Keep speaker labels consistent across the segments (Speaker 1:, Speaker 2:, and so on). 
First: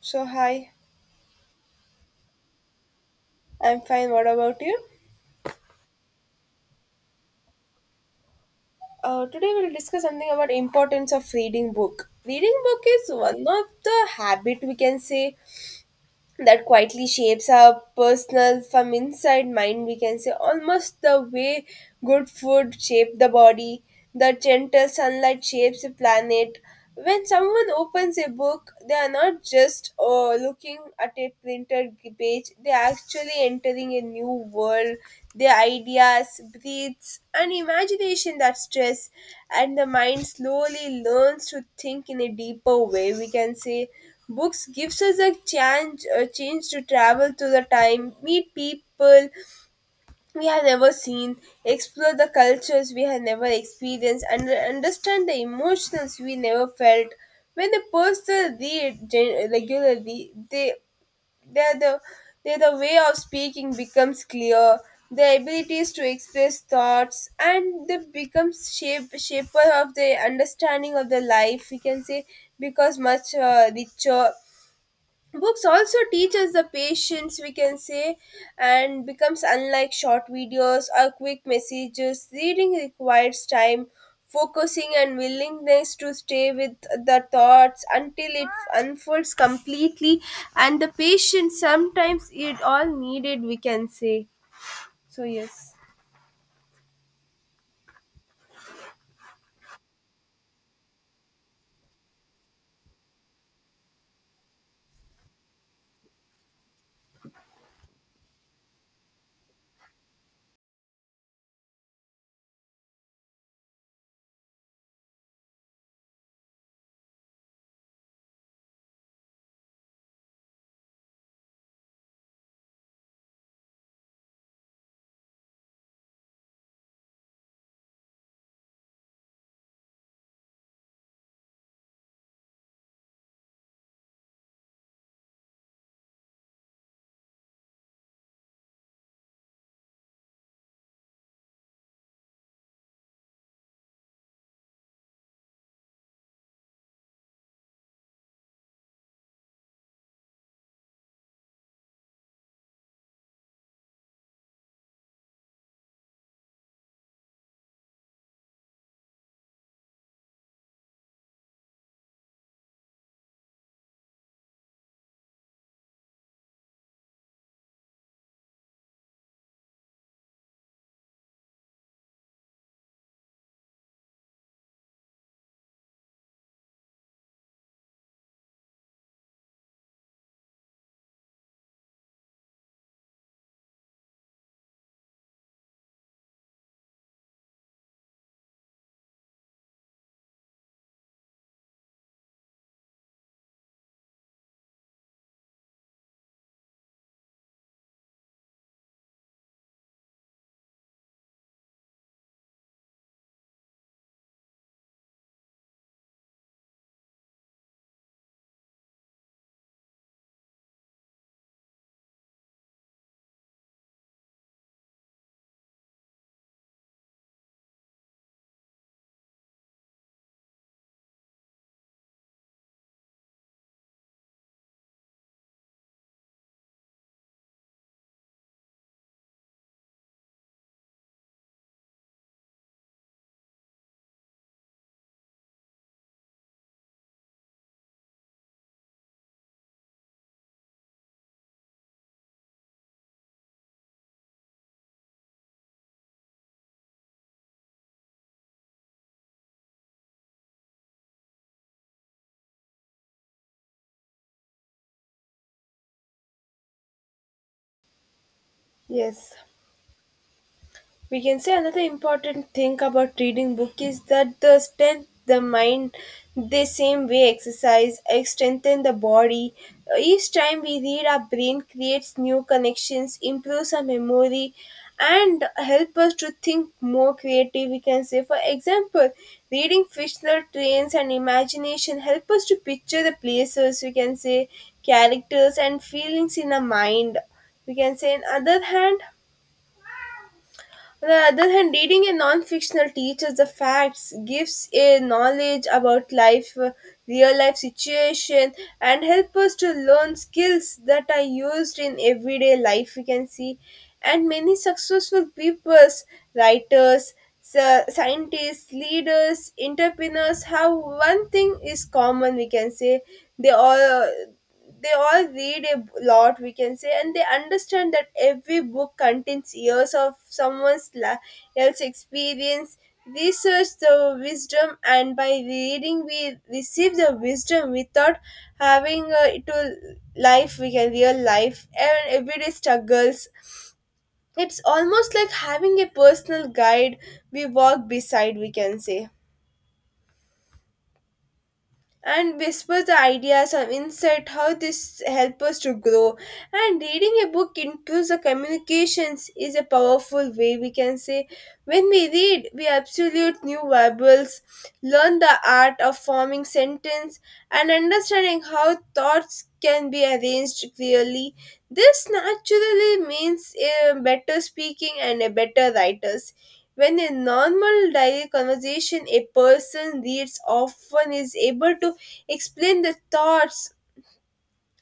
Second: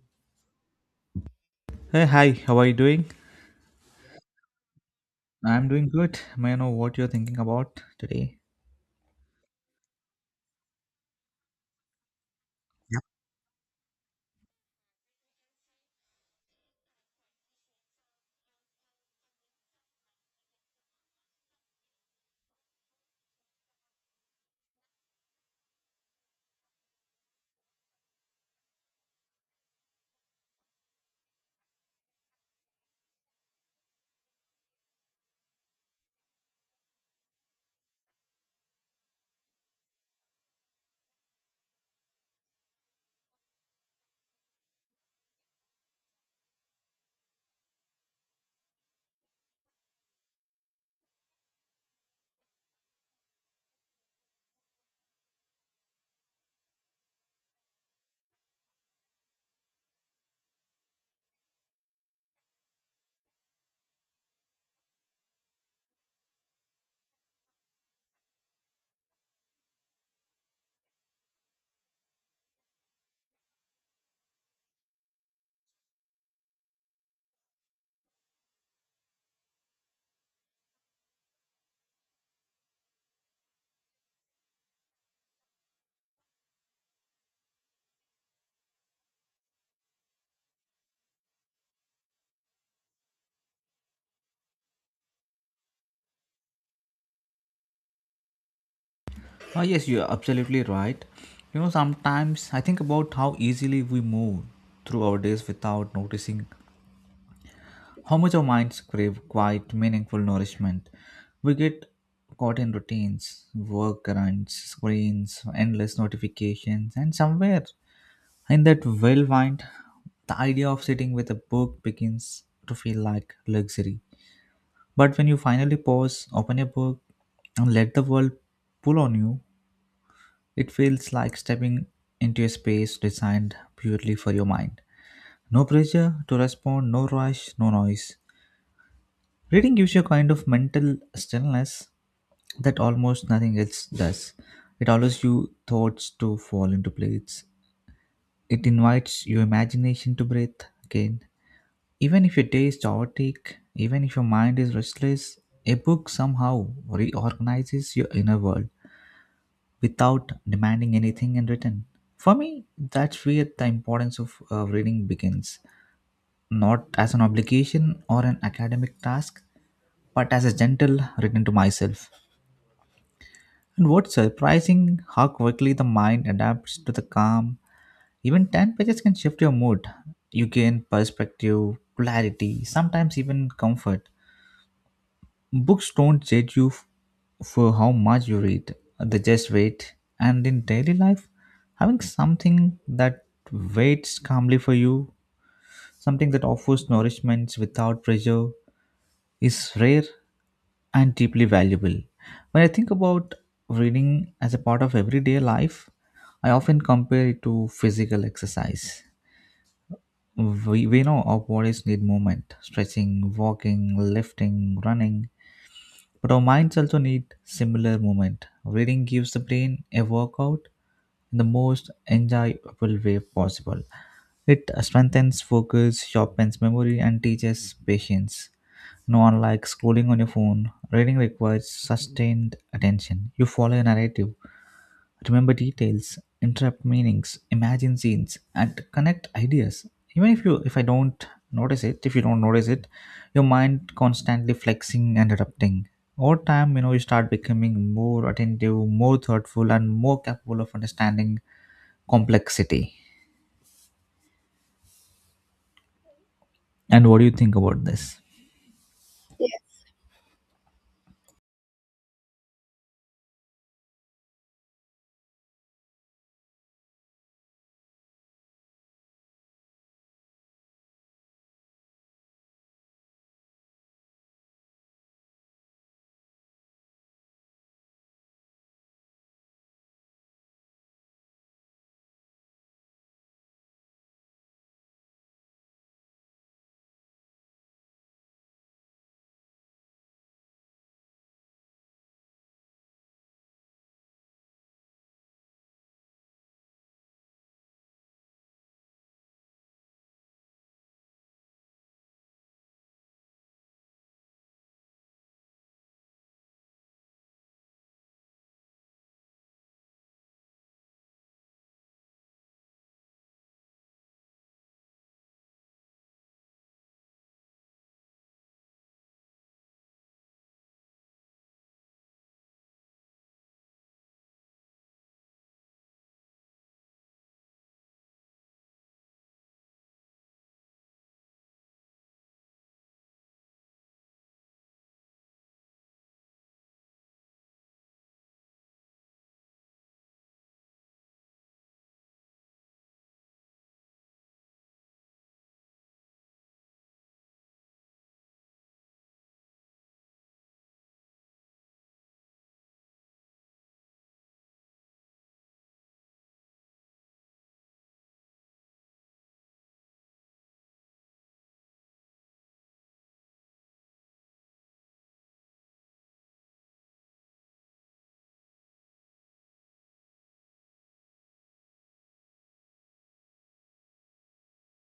Speaker 1: So hi,
Speaker 2: Hey, hi, how are you doing?
Speaker 1: I'm fine. What about you?
Speaker 2: I'm doing good. May I know what you're thinking about today?
Speaker 1: Today we'll discuss something about importance of reading book. Reading book is one of the habit, we can say, that quietly shapes our personal from inside mind, we can say, almost the way good food shapes the body, the gentle sunlight shapes the planet. When someone opens a book, they are not just looking at a printed page, they are actually entering a new world. Their ideas breathes and imagination that stress, and the mind slowly learns to think in a deeper way, we can say. Books gives us a chance to travel through the time, meet people we have never seen, explore the cultures we have never experienced, and understand the emotions we never felt. When a person regularly, they they're the they're the way of speaking becomes clear. Their abilities to express thoughts and they becomes shape shaper of the understanding of the life, we can say, because much richer. Books also teach us the patience, we can say, and becomes unlike short videos or quick messages. Reading requires time, focusing and willingness to stay with the thoughts until it unfolds completely, and the patience sometimes it all needed, we can say. So yes.
Speaker 2: Oh, yes, you're absolutely right. You know, sometimes I think about how easily we move through our days without noticing how much our minds crave quiet, meaningful nourishment. We get caught in routines, work errands, screens, endless notifications, and somewhere in that whirlwind, the idea of sitting with a book begins to feel like luxury. But when you finally pause, open a book, and let the world pull on you, it feels like stepping into a space designed purely for your mind. No pressure to respond, no rush, no noise. Reading gives you a kind of mental stillness that almost nothing else does. It allows you thoughts to fall into place. It invites your imagination to breathe again. Even if your day is chaotic, even if your mind is restless, a book somehow reorganizes your inner world without demanding anything in return. For me, that's where the importance of reading begins, not as an obligation or an academic task, but as a gentle return to myself. And what's surprising how quickly the mind adapts to the calm. Even 10 pages can shift your mood. You gain perspective, clarity, sometimes even comfort. Books don't judge you for how much you read, they just wait. And in daily life, having something that waits calmly for you, something that offers nourishment without pressure, is rare and deeply valuable. When I think about reading as a part of everyday life, I often compare it to physical exercise. We know our bodies need movement, stretching, walking, lifting, running, but our minds also need similar movement. Reading gives the brain a workout in the most enjoyable way possible. It strengthens focus, sharpens memory, and teaches patience. No unlike scrolling on your phone, reading requires sustained attention. You follow a narrative, remember details, interrupt meanings, imagine scenes, and connect ideas. Even if you if I don't notice it, If you don't notice it, your mind constantly flexing and adapting. Over time, you know, you start becoming more attentive, more thoughtful, and more capable of understanding complexity. And what do you think about this?
Speaker 1: Yes. We can say another important thing about reading book is that the strength the mind the same way exercise strengthen the body. Each time we read, our brain creates new connections, improves our memory and help us to think more creative, we can say. For example, reading fictional trains and imagination help us to picture the places, we can say, characters and feelings in our mind, we can say. On the other hand, reading a non-fictional teaches the facts, gives a knowledge about life, real life situation, and help us to learn skills that are used in everyday life. We can see, and many successful people, writers, scientists, leaders, entrepreneurs have one thing is common, we can say. they all they all read a lot, we can say, and they understand that every book contains years of someone's la- else experience, research the wisdom, and by reading we receive the wisdom without having it will life, we can real life and everyday struggles. It's almost like having a personal guide we walk beside, we can say, and whisper the ideas and insight how this help us to grow. And reading a book improves the communications is a powerful way, we can say. When we read, we absolute new verbals, learn the art of forming sentence and understanding how thoughts can be arranged clearly. This naturally means a better speaking and a better writer. When in normal daily conversation, a person reads often is able to explain their thoughts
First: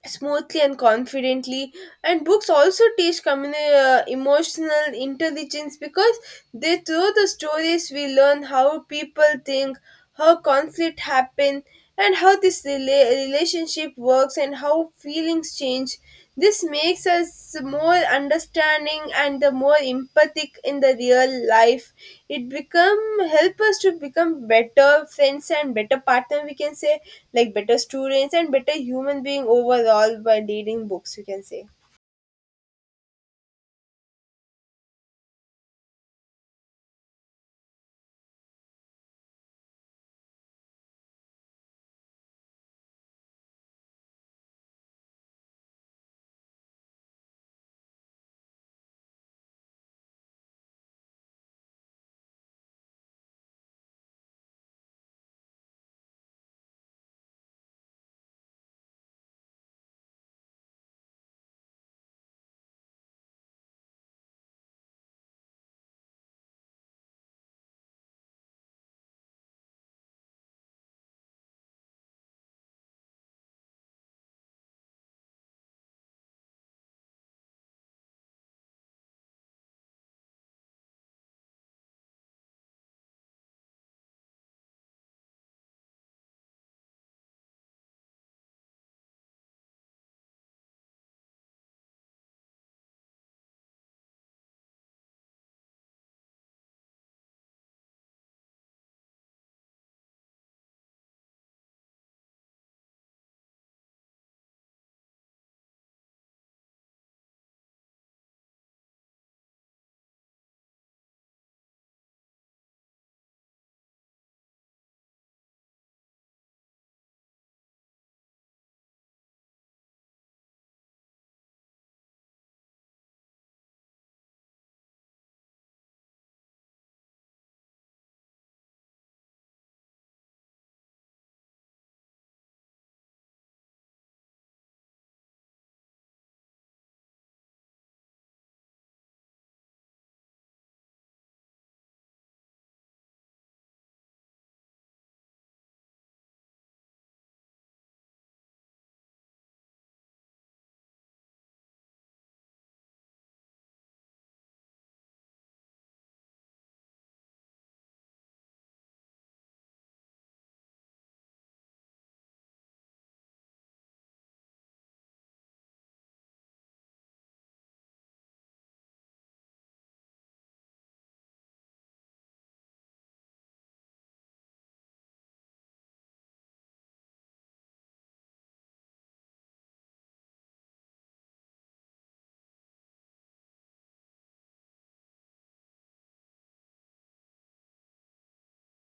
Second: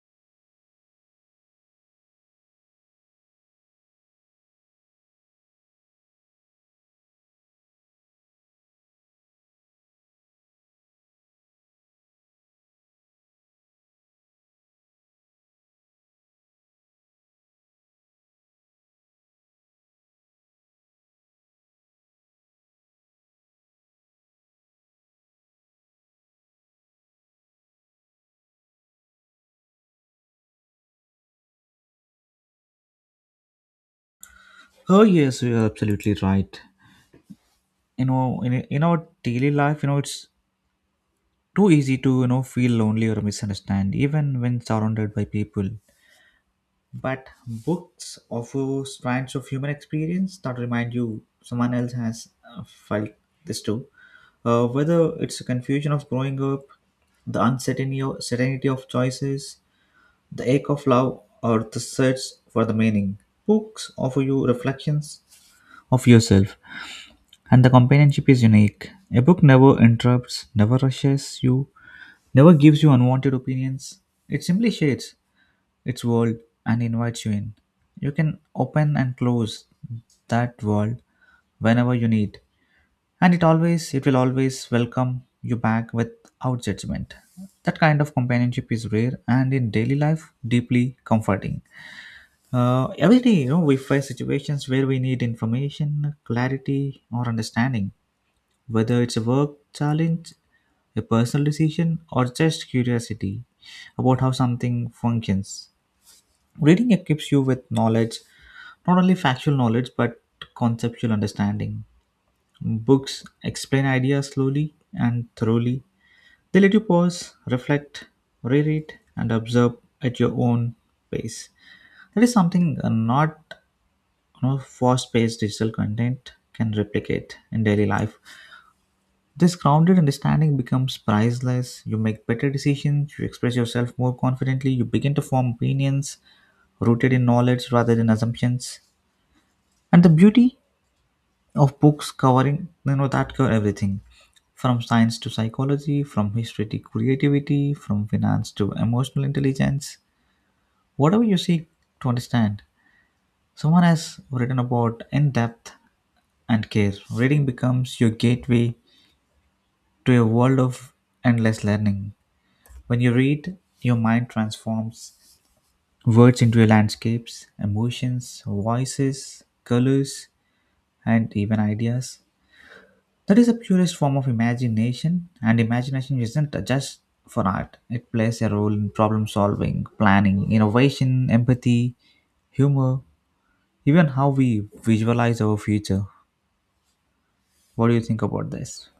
Speaker 1: smoothly and confidently. And books also teach emotional intelligence, because they through the stories we learn how people think, how conflict happen, and how relationship works and how feelings change. This makes us more understanding and the more empathic in the real life. It become Help us to become better friends and better partner, we can say, like better students and better human being overall by reading books, we can say.
Speaker 2: Oh yes, you're absolutely right. You know, in our daily life, it's too easy to feel lonely or misunderstand, even when surrounded by people. But books offer strands of human experience that remind you someone else has felt this too. Whether it's a confusion of growing up, the uncertainty certainty of choices, the ache of love, or the search for the meaning. Books offer you reflections of yourself, and the companionship is unique. A book never interrupts, never rushes you, never gives you unwanted opinions. It simply shades its world and invites you in. You can open and close that world whenever you need, and it will always welcome you back without judgment. That kind of companionship is rare and in daily life deeply comforting. Every day, we face situations where we need information, clarity, or understanding, whether it's a work challenge, a personal decision, or just curiosity about how something functions. Reading equips you with knowledge, not only factual knowledge, but conceptual understanding. Books explain ideas slowly and thoroughly. They let you pause, reflect, reread, and observe at your own pace. That is something not fast paced digital content can replicate in daily life. This grounded understanding becomes priceless. You make better decisions, you express yourself more confidently, you begin to form opinions rooted in knowledge rather than assumptions. And the beauty of books that cover everything from science to psychology, from history to creativity, from finance to emotional intelligence, whatever you seek to understand. Someone has written about in depth and care. Reading becomes your gateway to a world of endless learning. When you read, your mind transforms words into landscapes, emotions, voices, colors, and even ideas. That is the purest form of imagination, and imagination isn't just for art. It plays a role in problem solving, planning, innovation, empathy, humor, even how we visualize our future. What do you think about this?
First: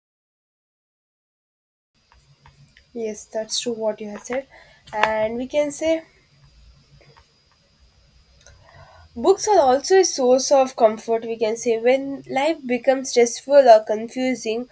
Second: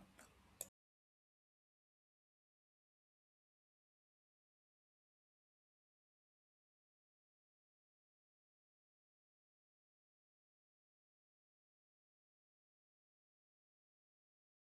Speaker 1: Yes, that's true what you have said. And we can say books are also a source of comfort, we can say. When life becomes stressful or confusing,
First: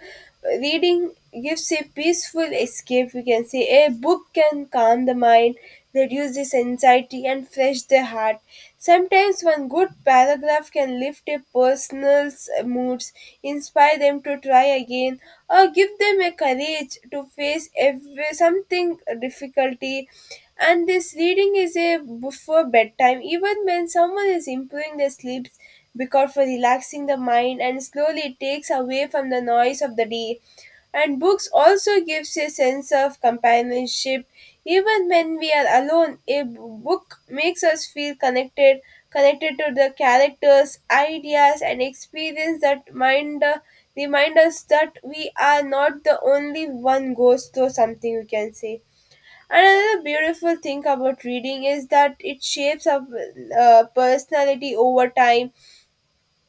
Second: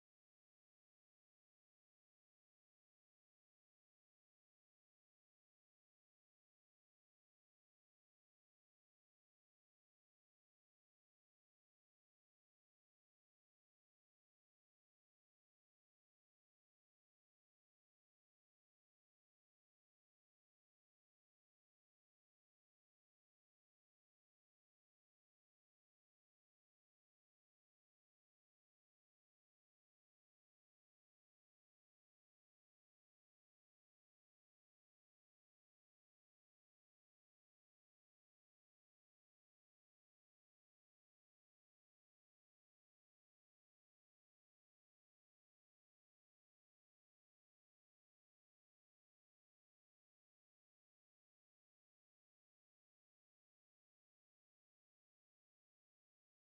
Speaker 1: reading gives a peaceful escape, we can say. A book can calm the mind, reduce this anxiety, and fresh the heart. Sometimes one good paragraph can lift a person's moods, inspire them to try again, or give them a courage to face every, something difficulty. And this reading is a before bedtime, even when someone is improving their sleeps, because for relaxing the mind and slowly it takes away from the noise of the day. And books also gives a sense of companionship. Even when we are alone, a book makes us feel connected, connected to the characters, ideas and experience, that mind remind us that we are not the only one goes through something, you can say. Another beautiful thing about reading is that it shapes our personality over time.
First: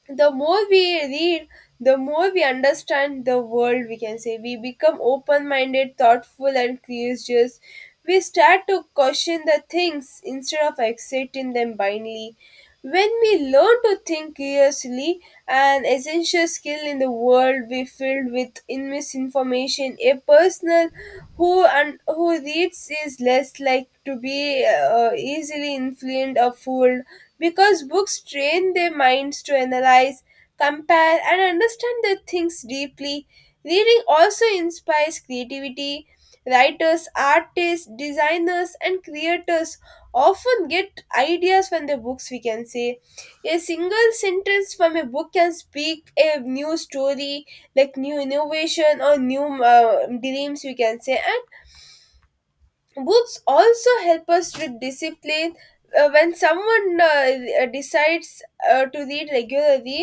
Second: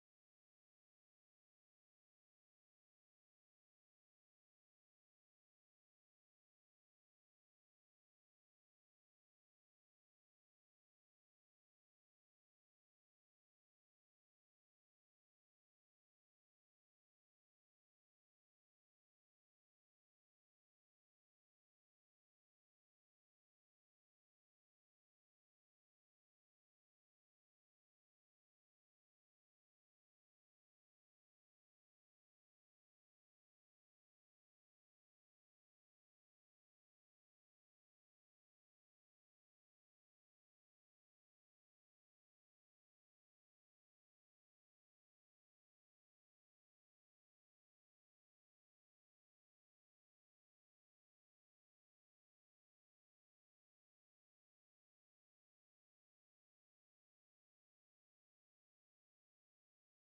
Speaker 1: The more we read, the more we understand the world, we can say. We become open-minded, thoughtful and curious. We start to question the things instead of accepting them blindly. When we learn to think curiously, an essential skill in the world we filled with in misinformation, a person who and who reads is less like to be easily influenced or fooled, because books train their minds to analyze, compare, and understand the things deeply. Reading also inspires creativity. Writers, artists, designers, and creators often get ideas from the books, we can say. A single sentence from a book can speak a new story, like new innovation or new dreams, we can say. And books also help us with discipline. When someone decides to read regularly,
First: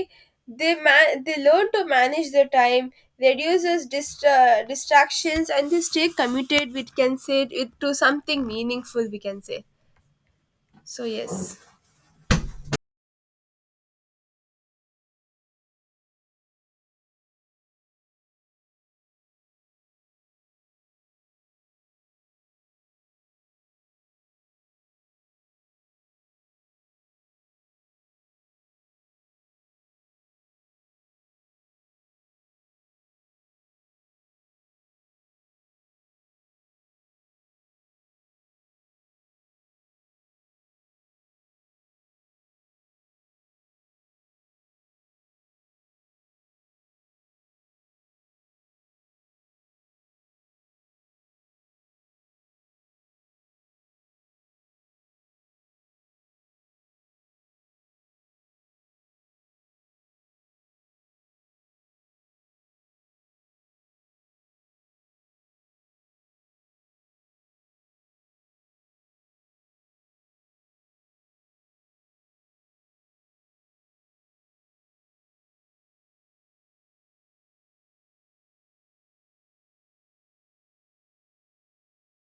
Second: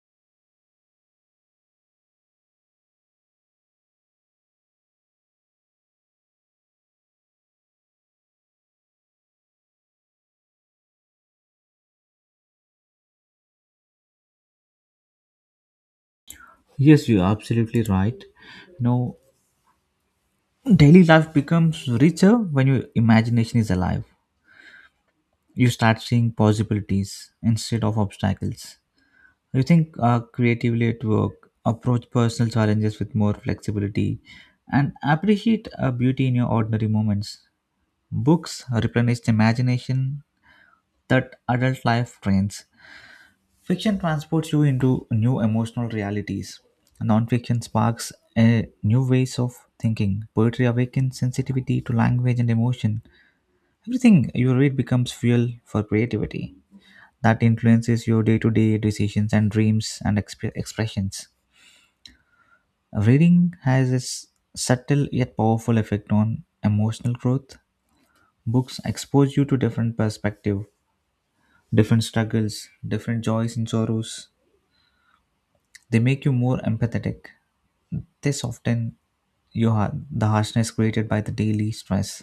Speaker 1: they learn to manage their time, reduces distractions, and they stay committed, we can say, it to something meaningful, we can say. So yes.
Speaker 2: Yes, you're absolutely right. You know, daily life becomes richer when your imagination is alive. You start seeing possibilities instead of obstacles. You think creatively at work, approach personal challenges with more flexibility, and appreciate beauty in your ordinary moments. Books replenish the imagination that adult life drains. Fiction transports you into new emotional realities. Nonfiction sparks new ways of thinking. Poetry awakens sensitivity to language and emotion. Everything you read becomes fuel for creativity that influences your day to day decisions and dreams and expressions. Reading has its subtle yet powerful effect on emotional growth. Books expose you to different perspective, different struggles, different joys and sorrows. They make you more empathetic. They soften your heart, the harshness created by the daily stress.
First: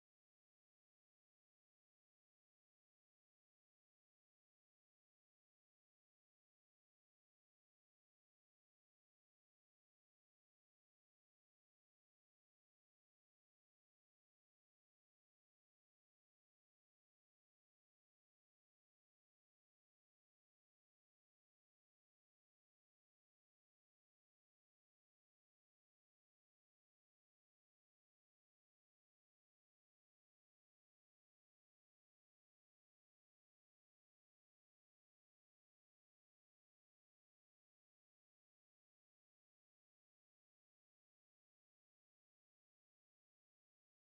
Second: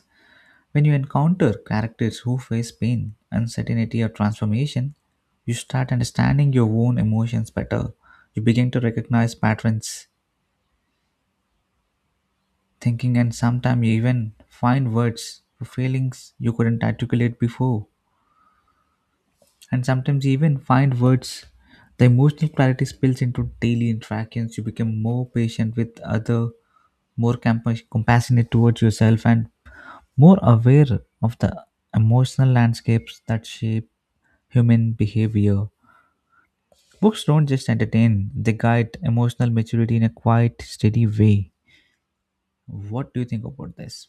Speaker 2: When you encounter characters who face pain, uncertainty, or transformation, you start understanding your own emotions better. You begin to recognize patterns thinking, and sometimes you even find words for feelings you couldn't articulate before, and sometimes you even find words. The emotional clarity spills into daily interactions. You become more patient with other, more compassionate towards yourself, and more aware of the emotional landscapes that shape human behavior. Books don't just entertain, they guide emotional maturity in a quiet, steady way. What do you think about this?